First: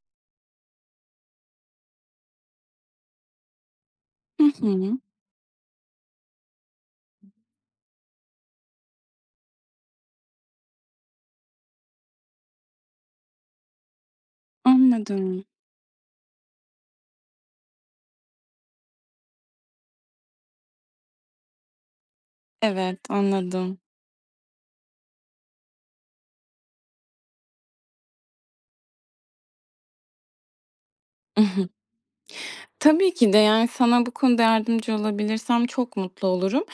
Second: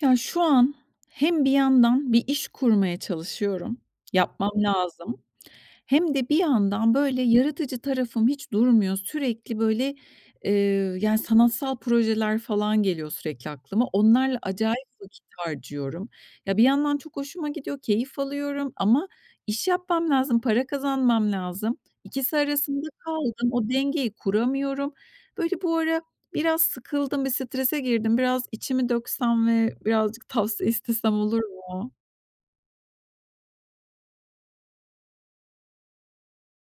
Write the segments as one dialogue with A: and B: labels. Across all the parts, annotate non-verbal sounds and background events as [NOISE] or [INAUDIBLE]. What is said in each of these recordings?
A: Ya, şu an hem bir yandan bir iş kurmaya çalışıyorum,
B: Hı
A: yapmam
B: hı.
A: lazım. Hem de bir yandan, böyle, yaratıcı tarafım hiç durmuyor. Sürekli, böyle, eee, yani, sanatsal projeler falan geliyor sürekli aklıma. Onlarla acayip vakit
B: Anladım.
A: harcıyorum. Ya, bir yandan çok hoşuma gidiyor, keyif alıyorum ama iş yapmam lazım, para kazanmam lazım, ikisi arasında
B: Evet,
A: kaldım. O
B: anladım.
A: dengeyi kuramıyorum. Böyle, bu ara biraz sıkıldım, bir strese girdim. Biraz içimi döksem ve birazcık tavsiye istesem
B: I
A: olur
B: hı.
A: mu?
B: Tabii ki de, yani, sana bu konuda yardımcı olabilirsem çok mutlu olurum.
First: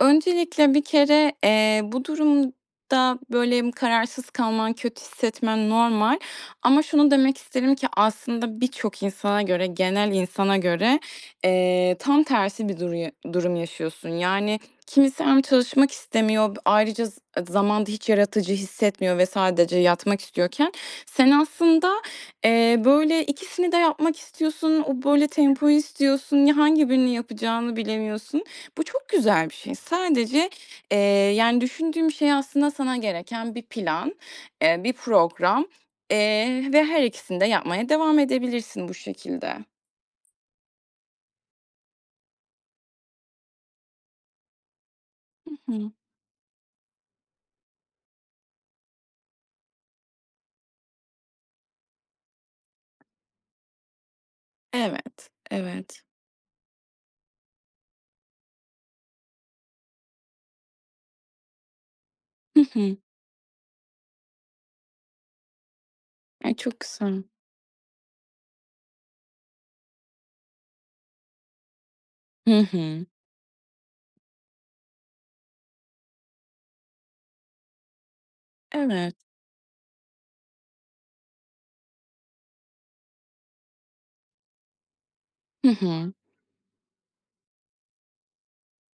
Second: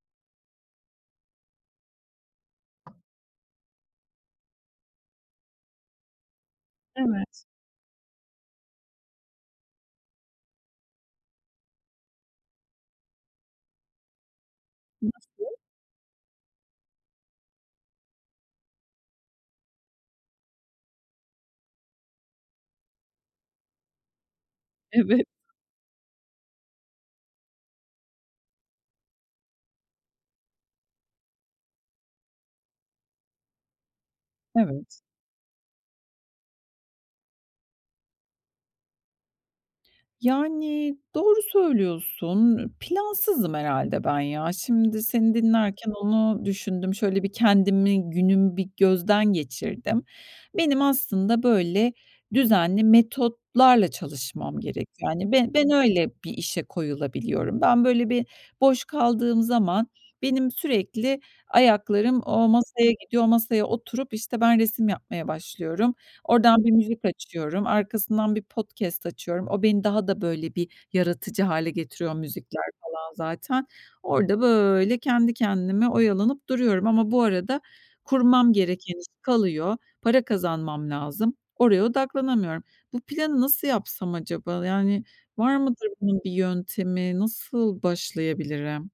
B: Öncelikle, bir kere, eee, bu durumda, böyle, kararsız kalman, kötü hissetmen normal. Ama şunu
A: Evet.
B: demek isterim ki, aslında, birçok insana göre, genel insana göre, eee, tam tersi bir duruyu durum yaşıyorsun. Yani, kimisi
A: Nasıl?
B: hem çalışmak istemiyor, b ayrıca z zamanda hiç yaratıcı hissetmiyor ve sadece yatmak istiyorken, sen aslında, eee, böyle, ikisini de yapmak istiyorsun, o,
A: Evet.
B: böyle, tempoyu istiyorsun, ya, hangi birini yapacağını bilemiyorsun. Bu çok güzel bir şey. Sadece, eee, yani düşündüğüm şey aslında sana gereken bir plan, eee,
A: Evet.
B: bir program, eee, ve her ikisini de yapmaya devam edebilirsin bu şekilde.
A: Yani, doğru söylüyorsun. Plansızım herhâlde ben ya. Şimdi, seni
B: Hı hı.
A: dinlerken onu düşündüm. Şöyle bir kendimi, günümü bir gözden geçirdim. Benim, aslında, böyle, düzenli metotlarla çalışmam gerek,
B: Evet,
A: yani. Be ben
B: evet.
A: öyle bir işe koyulabiliyorum. Ben, böyle bir boş kaldığım zaman benim sürekli ayaklarım o
B: Hı
A: masaya
B: hı.
A: gidiyor, o masaya oturup, işte, ben resim yapmaya başlıyorum.
B: E,
A: Oradan bir
B: çok
A: müzik
B: güzel.
A: açıyorum. Arkasından bir podcast açıyorum. O beni daha da böyle bir yaratıcı hâle getiriyor
B: Hı
A: müzikler
B: hı.
A: falan zaten. Orada, böyle, kendi kendime oyalanıp duruyorum. Ama bu arada, kurmam gereken iş
B: Evet.
A: kalıyor. Para kazanmam lazım. Oraya odaklanamıyorum. Bu planı nasıl yapsam acaba? Yani, var
B: Hı
A: mıdır
B: hı.
A: bunun bir yöntemi? Nasıl başlayabilirim?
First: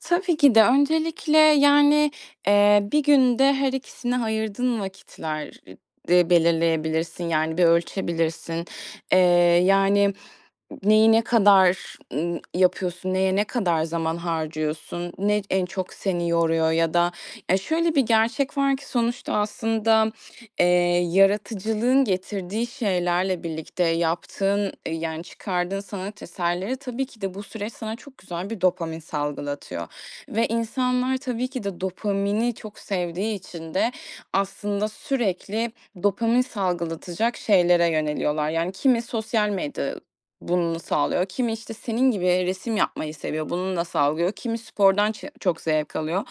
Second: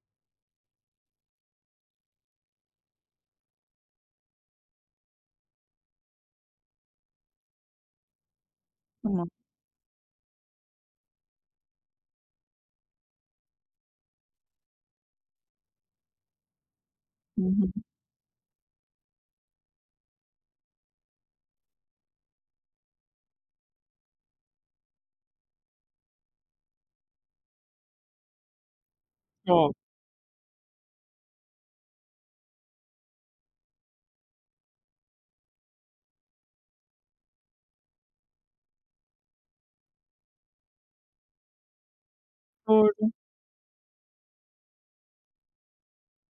B: Tabii ki de. Öncelikle, yani, eee, bir günde her ikisine ayırdığın vakitler e de belirleyebilirsin, yani, bir ölçebilirsin. Eee,
A: [UNINTELLIGIBLE]
B: yani, n neyi ne kadar, ımm, yapıyorsun, neye ne kadar zaman harcıyorsun, ne en çok seni yoruyor? Ya da
A: Hı
B: e,
A: hı.
B: şöyle bir gerçek var ki sonuçta aslında, eee, yaratıcılığın getirdiği şeylerle birlikte yaptığın, eee, yani, çıkardığın sanat eserleri, tabii ki de bu süreç sana çok güzel bir dopamin
A: Yok.
B: salgılatıyor ve insanlar tabii ki de dopamini çok sevdiği için de aslında sürekli dopamin salgılatacak şeylere yöneliyorlar. Yani, kimi sosyal medya bunu sağlıyor, kimi işte, senin gibi resim
A: Doğru.
B: yapmayı seviyor, bununla sağlıyor, kimi spordan çe çok zevk alıyor.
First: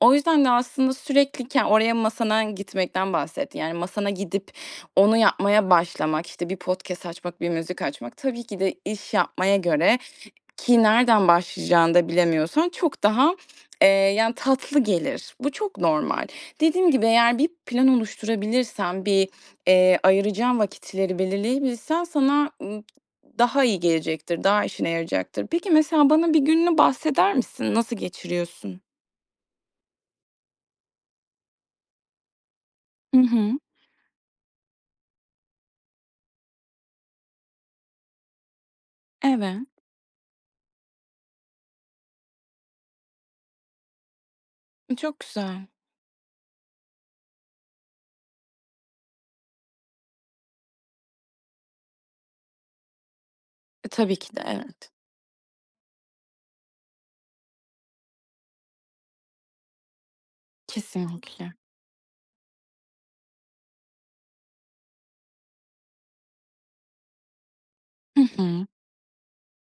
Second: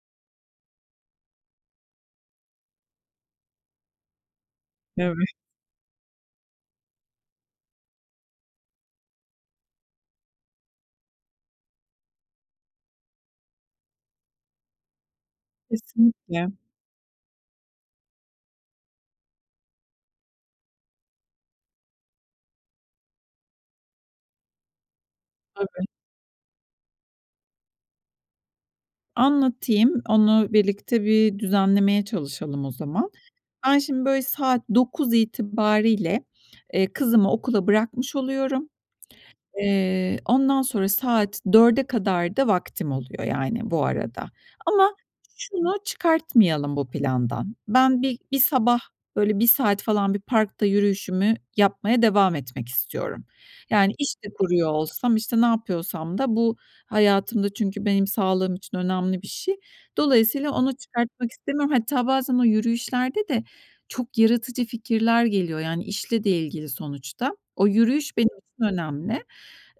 B: O yüzden de aslında sürekli ken oraya masana gitmekten bahsettin. Yani, masana gidip
A: Evet.
B: onu yapmaya başlamak, işte, bir podcast açmak, bir müzik açmak tabii ki de iş yapmaya göre, ki nereden başlayacağını da bilemiyorsan çok daha, eee, yani, tatlı gelir. Bu çok normal.
A: Kesinlikle.
B: Dediğim gibi eğer bir plan oluşturabilirsen, bir, eee, ayıracağın vakitleri belirleyebilsen, sana, ımm, daha iyi gelecektir, daha işine yarayacaktır. Peki,
A: Tabii.
B: mesela, bana bir gününü bahseder misin? Nasıl geçiriyorsun?
A: Anlatayım. Onu birlikte bir düzenlemeye çalışalım o zaman.
B: Hı hı.
A: Ben şimdi, böyle, saat 9 itibarıyla, eee, kızımı okula bırakmış oluyorum.
B: Evet.
A: Eee, ondan sonra saat 4'e kadar da vaktim oluyor, yani, bu arada. Ama
B: E, çok güzel.
A: şunu çıkartmayalım bu plandan: Ben bi bir sabah, böyle, 1 saat falan bir parkta yürüyüşümü yapmaya devam etmek istiyorum.
B: E,
A: Yani, iş
B: tabii
A: de
B: ki de,
A: kuruyor
B: evet.
A: olsam, işte, ne yapıyorsam da bu hayatımda çünkü benim sağlığım için önemli bir şey. Dolayısıyla onu çıkartmak
B: Kesinlikle.
A: istemiyorum. Hatta bazen o yürüyüşlerde de çok yaratıcı fikirler geliyor. Yani, işle de ilgili sonuçta. O yürüyüş
B: Hı
A: benim için
B: hı.
A: önemli.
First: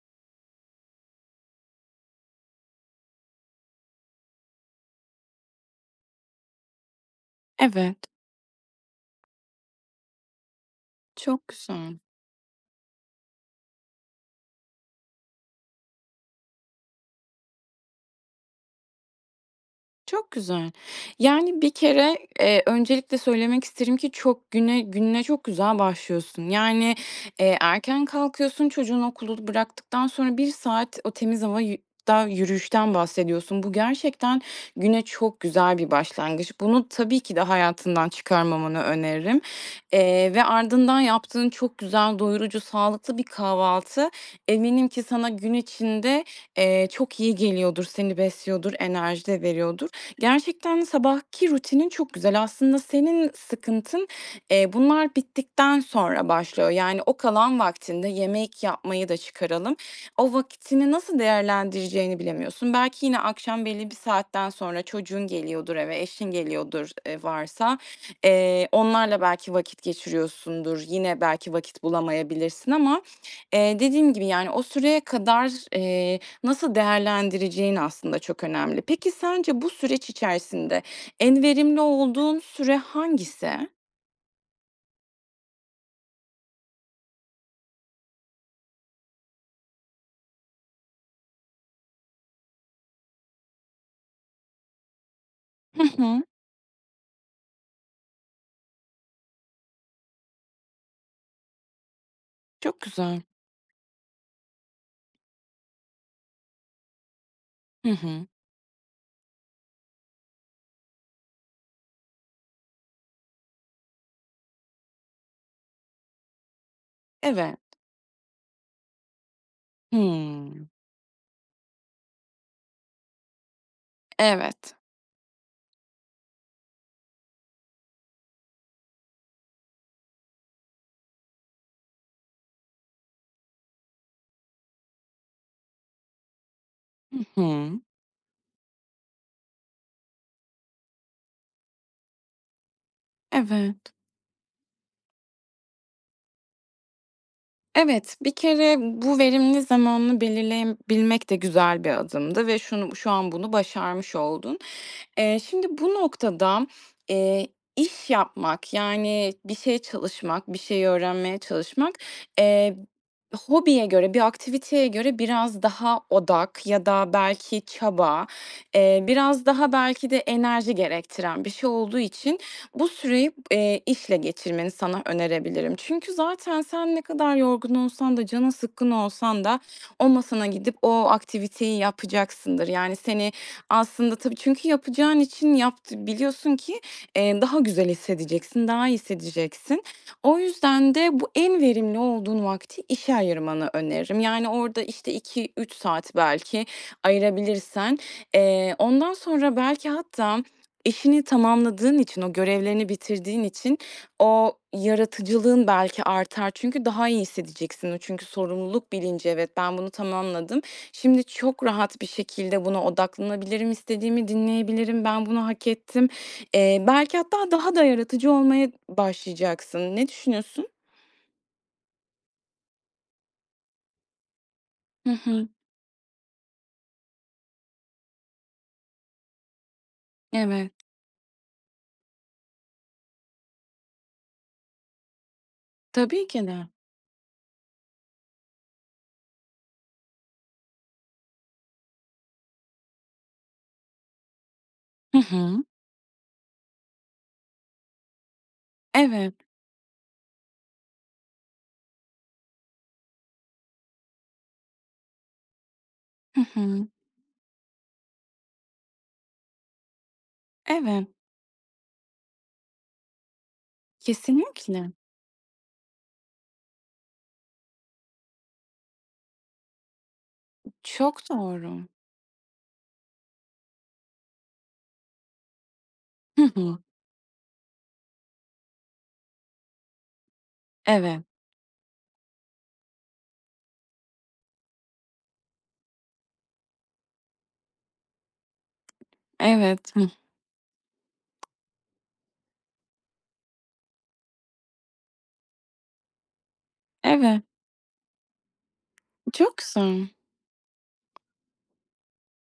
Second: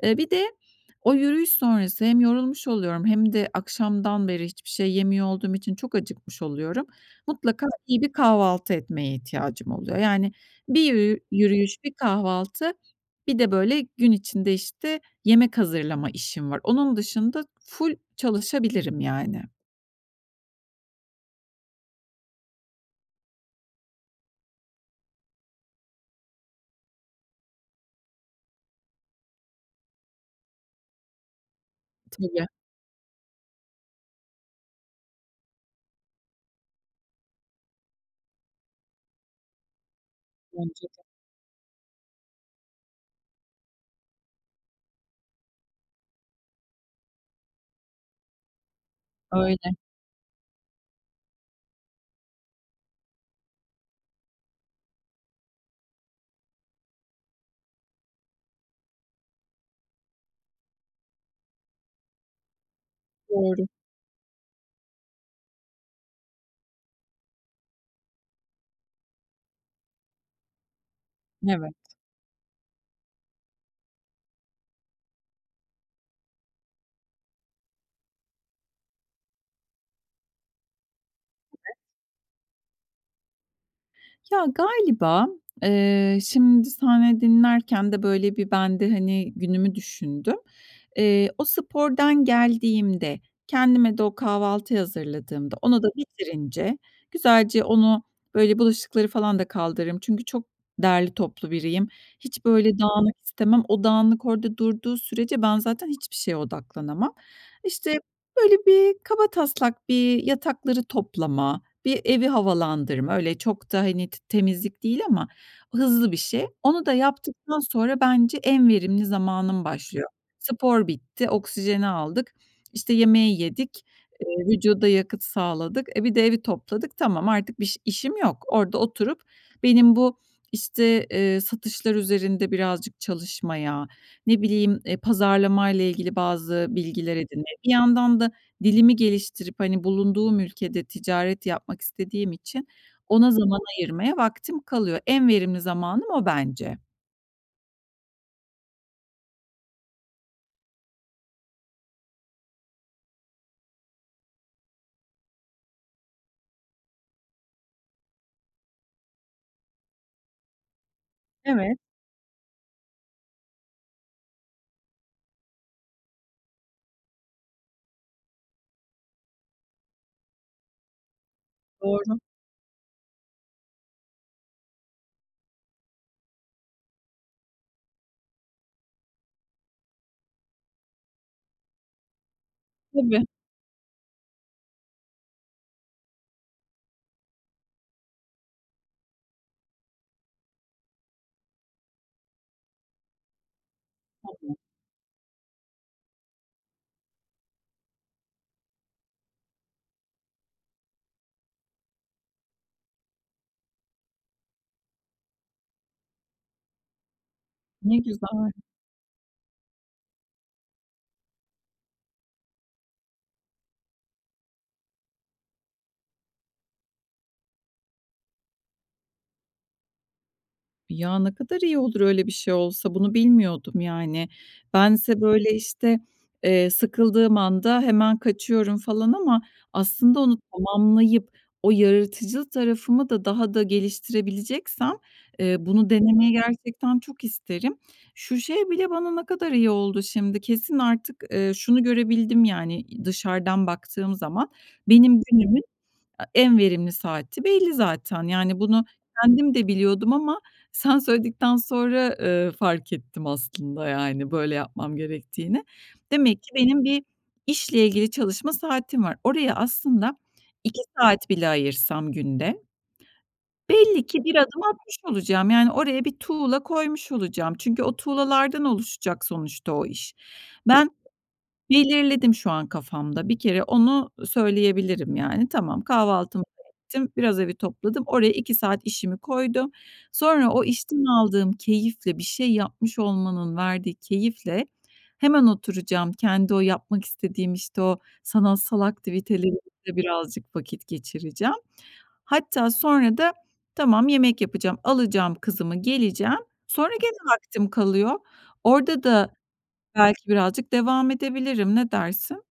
A: Eee, bir de o yürüyüş sonrası hem yorulmuş oluyorum hem de akşamdan beri hiçbir şey yemiyor olduğum için çok acıkmış oluyorum. Mutlaka
B: Evet.
A: iyi bir kahvaltı etmeye ihtiyacım oluyor. Yani, bir yürü
B: Çok
A: yürüyüş, bir
B: güzel.
A: kahvaltı, bir de, böyle, gün içinde, işte, yemek hazırlama işim var. Onun dışında ful çalışabilirim, yani.
B: Çok güzel. Yani, bir kere, eee, öncelikle söylemek isterim ki çok güne gününe çok güzel başlıyorsun. Yani, eee, erken kalkıyorsun, çocuğunu okulu bıraktıktan sonra 1 saat o temiz hava yü da
A: Tabii.
B: yürüyüşten bahsediyorsun. Bu gerçekten güne çok güzel bir başlangıç. Bunu tabii ki de hayatından çıkarmamanı öneririm, eee, ve
A: Bence
B: ardından
A: de.
B: yaptığın çok güzel, doyurucu, sağlıklı bir kahvaltı. Eminim ki sana gün içinde, eee, çok iyi geliyordur, seni besliyordur, enerji de
A: Öyle.
B: veriyordur. Gerçekten sabahki rutinin çok güzel. Aslında senin sıkıntın, eee, bunlar bittikten sonra başlıyor. Yani, o kalan vaktinde yemek yapmayı da çıkaralım. O vaktini nasıl değerlendireceğini bilemiyorsun. Belki yine akşam
A: Doğru.
B: belli saatten sonra çocuğun geliyordur eve, eşin geliyordur, eee, varsa, eee, onlarla belki vakit geçiriyorsundur, yine belki
A: Evet.
B: vakit bulamayabilirsin ama, eee, dediğim gibi, yani, o süreye kadar, eee, nasıl değerlendireceğin aslında çok önemli. Peki, sence bu süreç içerisinde en
A: [UNINTELLIGIBLE]
B: verimli olduğun süre hangisi?
A: Ya, galiba, eee, şimdi senle dinlerken de, böyle, bir ben de, hani, günümü düşündüm. Eee, o spordan geldiğimde, kendime de o kahvaltıyı hazırladığımda
B: Hı
A: onu da
B: hı.
A: bitirince güzelce onu, böyle, bulaşıkları falan da kaldırırım. Çünkü çok derli toplu biriyim. Hiç, böyle,
B: Çok
A: dağınık
B: güzel.
A: istemem. O dağınık orada durduğu sürece ben zaten hiçbir şeye odaklanamam.
B: Hı
A: İşte,
B: hı.
A: böyle bir, kabataslak bir yatakları toplama, bir evi havalandırma. Öyle, çok da, hani, t temizlik değil ama hızlı bir şey. Onu da
B: Evet.
A: yaptıktan sonra bence en verimli zamanım başlıyor.
B: Hımm.
A: Spor bitti, oksijeni aldık, işte, yemeği yedik, eee,
B: Evet.
A: vücuda yakıt sağladık, e, bir de evi topladık. Tamam, artık biş işim yok. Orada oturup benim bu, işte, eee, satışlar üzerinde birazcık çalışmaya, ne bileyim, eee, pazarlamayla ilgili bazı bilgiler
B: Hı
A: edinmeye, bir
B: hı.
A: yandan da dilimi geliştirip, hani, bulunduğum ülkede ticaret yapmak istediğim için ona zaman
B: Evet.
A: ayırmaya vaktim kalıyor. En verimli zamanım o, bence.
B: Evet, bir kere bu verimli zamanını belirleyebilmek de güzel bir adımdı ve şunu bu şu an bunu başarmış oldun. Eee, şimdi bu noktada, eee, iş yapmak, yani, bir şey çalışmak, bir şey öğrenmeye
A: Evet.
B: çalışmak, eee, hobiye göre, bir aktiviteye göre biraz daha odak ya da belki çaba, eee, biraz daha belki de enerji gerektiren bir şey olduğu
A: Doğru.
B: için bu süreyi, eee, işle geçirmeni sana önerebilirim. Çünkü zaten sen ne kadar yorgun olsan da canın sıkkın olsan da o masana gidip o aktiviteyi yapacaksındır. Yani,
A: Tabii.
B: seni aslında tabii çünkü yapacağın için yapt biliyorsun ki, eee, daha güzel hissedeceksin, daha iyi hissedeceksin. O yüzden de bu en verimli olduğun vakti işe ayırmanı öneririm. Yani,
A: [UNINTELLIGIBLE]
B: orada, işte, 2-3 saat belki ayırabilirsen, eee, ondan sonra belki hatta işini tamamladığın için, o görevlerini bitirdiğin için o yaratıcılığın belki artar. Çünkü daha iyi hissedeceksin.
A: Ne
B: O çünkü
A: güzel.
B: sorumluluk bilinci, "Evet, ben bunu tamamladım. Şimdi çok rahat bir şekilde buna odaklanabilirim. İstediğimi dinleyebilirim. Ben bunu hak ettim." Eee, belki hatta daha da yaratıcı olmaya n başlayacaksın. Ne düşünüyorsun?
A: Ya, ne kadar iyi olur öyle bir şey olsa, bunu bilmiyordum, yani.
B: Hı
A: Bense,
B: hı.
A: böyle, işte, eee, sıkıldığım anda hemen kaçıyorum, falan, ama aslında onu
B: Evet.
A: tamamlayıp o yaratıcı tarafımı da daha da geliştirebileceksem, eee, bunu
B: Tabii
A: denemeyi
B: ki de.
A: gerçekten çok isterim. Şu şey bile bana ne kadar iyi oldu, şimdi, kesin artık, eee, şunu görebildim yani, i dışarıdan baktığım zaman
B: Hı
A: benim günümün
B: hı.
A: a en verimli saati belli zaten. Yani, bunu
B: Evet.
A: kendim de biliyordum ama sen söyledikten sonra, eee, fark ettim aslında, yani, böyle yapmam gerektiğini.
B: Hı
A: Demek ki benim
B: hı.
A: bir işle ilgili çalışma saatim var. Oraya aslında 2
B: Evet.
A: saat bile ayırsam günde belli ki bir adım
B: Kesinlikle.
A: atmış olacağım, yani, oraya bir tuğla koymuş olacağım. Çünkü o tuğlalardan oluşacak sonuçta o iş. Ben
B: Çok doğru.
A: belirledim şu an kafamda. Bir kere onu söyleyebilirim, yani. Tamam,
B: Hı
A: kahvaltımı da
B: hı.
A: ettim. Biraz evi topladım. Oraya 2 saat işimi koydum. Sonra o işten
B: Evet.
A: aldığım keyifle, bir şey yapmış olmanın verdiği keyifle hemen oturacağım. Kendi o yapmak istediğim, işte, o sanatsal aktiviteleriyle
B: Evet. Hıh.
A: birazcık vakit geçireceğim. Hatta sonra da tamam, yemek yapacağım, alacağım kızımı, geleceğim, sonra gene
B: Evet.
A: vaktim kalıyor. Orada da
B: Çok güzel.
A: belki birazcık devam edebilirim. Ne dersin?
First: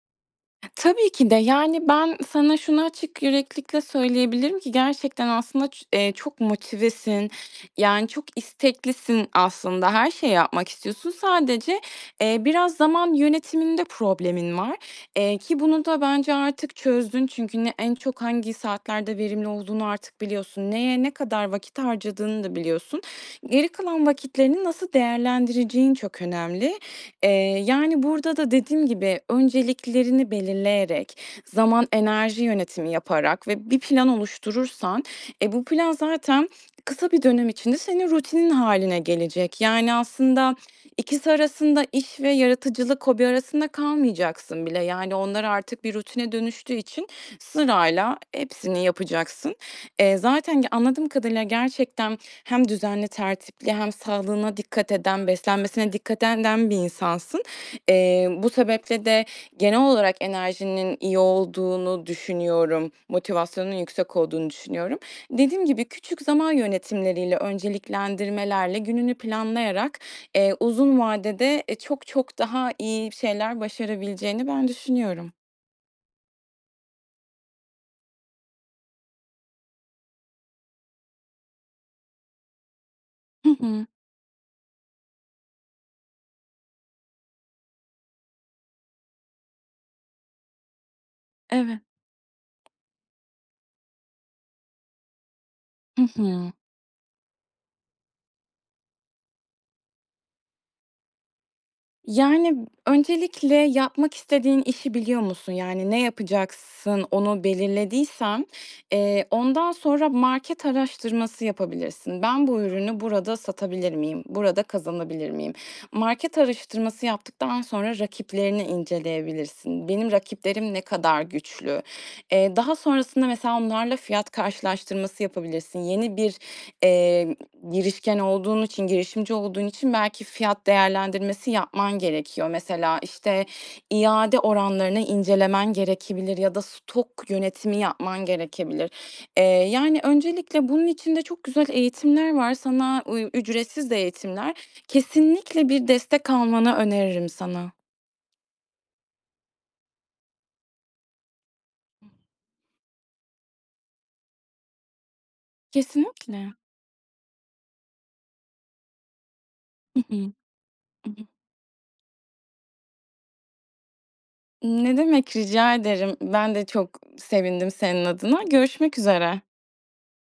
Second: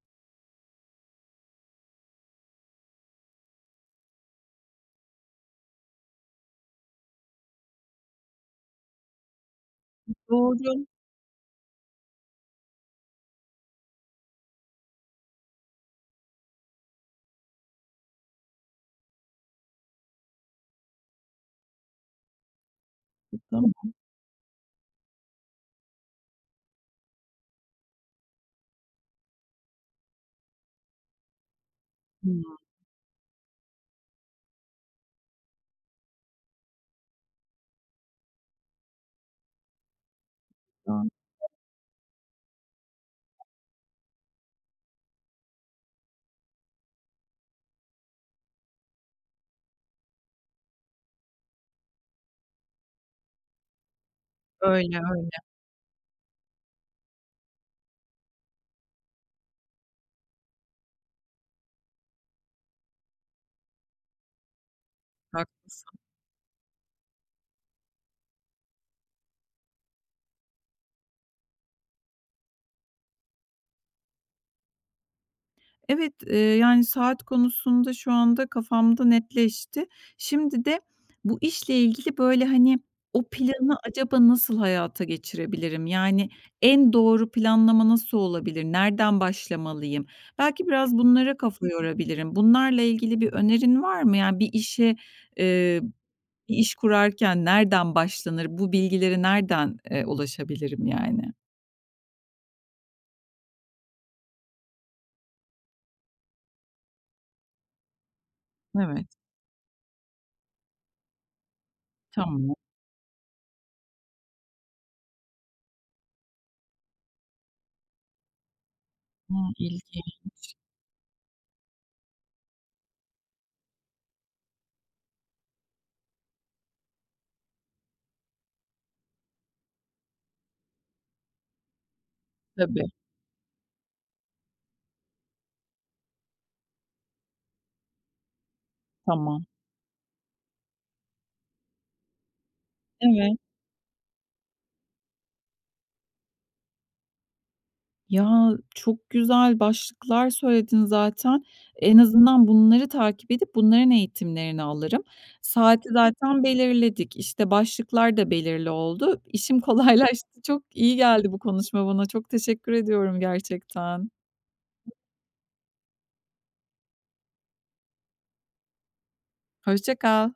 B: Tabii ki de, yani, ben sana şunu açık yüreklilikle söyleyebilirim ki gerçekten, aslında, ç eee, çok motivesin, yani, çok isteklisin, aslında. Her
A: [UNINTELLIGIBLE]
B: şeyi yapmak
A: Doğru.
B: istiyorsun. Sadece, eee, biraz zaman yönetiminde problemin var, eee, ki bunu da bence artık çözdün. Çünkü ne en çok hangi saatlerde verimli olduğunu artık biliyorsun. Neye ne kadar vakit harcadığını da biliyorsun. Geri
A: [UNINTELLIGIBLE]
B: kalan vakitlerini nasıl değerlendireceğin çok önemli. Eee, yani, burada da dediğim gibi önceliklerini belirleyerek, zaman enerji
A: [UNINTELLIGIBLE]
B: yönetimi yaparak ve bir plan oluşturursan, e, bu plan zaten kısa bir dönem içinde senin rutinin hâline gelecek. Yani, aslında, ikisi
A: [UNINTELLIGIBLE]
B: arasında, iş ve yaratıcılık, hobi arasında kalmayacaksın bile. Yani, onlar artık bir rutine dönüştüğü için sırayla hepsini yapacaksın. Eee, zaten ge anladığım kadarıyla gerçekten hem düzenli, tertipli hem sağlığına dikkat
A: Öyle,
B: eden,
A: öyle.
B: beslenmesine dikkat eden den bir insansın. Eee, bu sebeple de genel olarak enerjinin iyi olduğunu düşünüyorum. Motivasyonun yüksek olduğunu düşünüyorum. Dediğim gibi,
A: Haklısın.
B: küçük zaman yönetimleriyle, önceliklendirmelerle gününü planlayarak, eee, uzun vadede, eee, çok, çok daha iyi şeyler başarabileceğini ben düşünüyorum.
A: Evet, eee, yani, saat konusunda şu anda kafamda netleşti. Şimdi de bu işle ilgili, böyle, hani, "O
B: Hı
A: planı
B: hı.
A: acaba nasıl hayata geçirebilirim? Yani, en doğru planlama nasıl olabilir? Nereden başlamalıyım?" Belki biraz bunlara kafa
B: Evet.
A: yorabilirim. Bunlarla ilgili bir önerin var mı? Yani, bir işe, eee,
B: Hı hı.
A: bir iş kurarken nereden başlanır? Bu bilgilere nereden, eee, ulaşabilirim, yani?
B: Yani, öncelikle yapmak istediğin işi biliyor musun? Yani, ne yapacaksın? Onu belirlediysen,
A: Evet.
B: eee, ondan sonra market araştırması yapabilirsin. "Ben
A: Tamam.
B: bu ürünü burada satabilir miyim? Burada kazanabilir miyim?" Market araştırması yaptıktan sonra rakiplerini
A: Hımm,
B: inceleyebilirsin. "Benim
A: ilginç.
B: rakiplerim ne kadar güçlü?" Eee, daha sonrasında, mesela, onlarla fiyat karşılaştırması yapabilirsin. Yeni bir, eee, girişken olduğun için, girişimci olduğun için belki fiyat değerlendirmesi yapman gerekiyor.
A: Tabii.
B: Mesela, işte, iade oranlarını incelemen gerekebilir ya da stok yönetimi yapman gerekebilir. Eee,
A: Tamam.
B: yani, öncelikle bunun için de çok güzel eğitimler var. Sana uy
A: Evet.
B: ücretsiz de eğitimler. Kesinlikle bir destek almanı öneririm sana.
A: Ya, çok güzel başlıklar söyledin zaten. En azından bunları takip edip bunların eğitimlerini alırım. Saati zaten
B: Kesinlikle.
A: belirledik. İşte, başlıklar da belirli oldu. İşim
B: Hı hı.
A: kolaylaştı. Çok iyi geldi
B: [UNINTELLIGIBLE]
A: bu konuşma bana. Çok teşekkür ediyorum, gerçekten.
B: Ne demek, rica ederim. Ben de çok sevindim senin adına, görüşmek üzere.
A: Hoşça kal.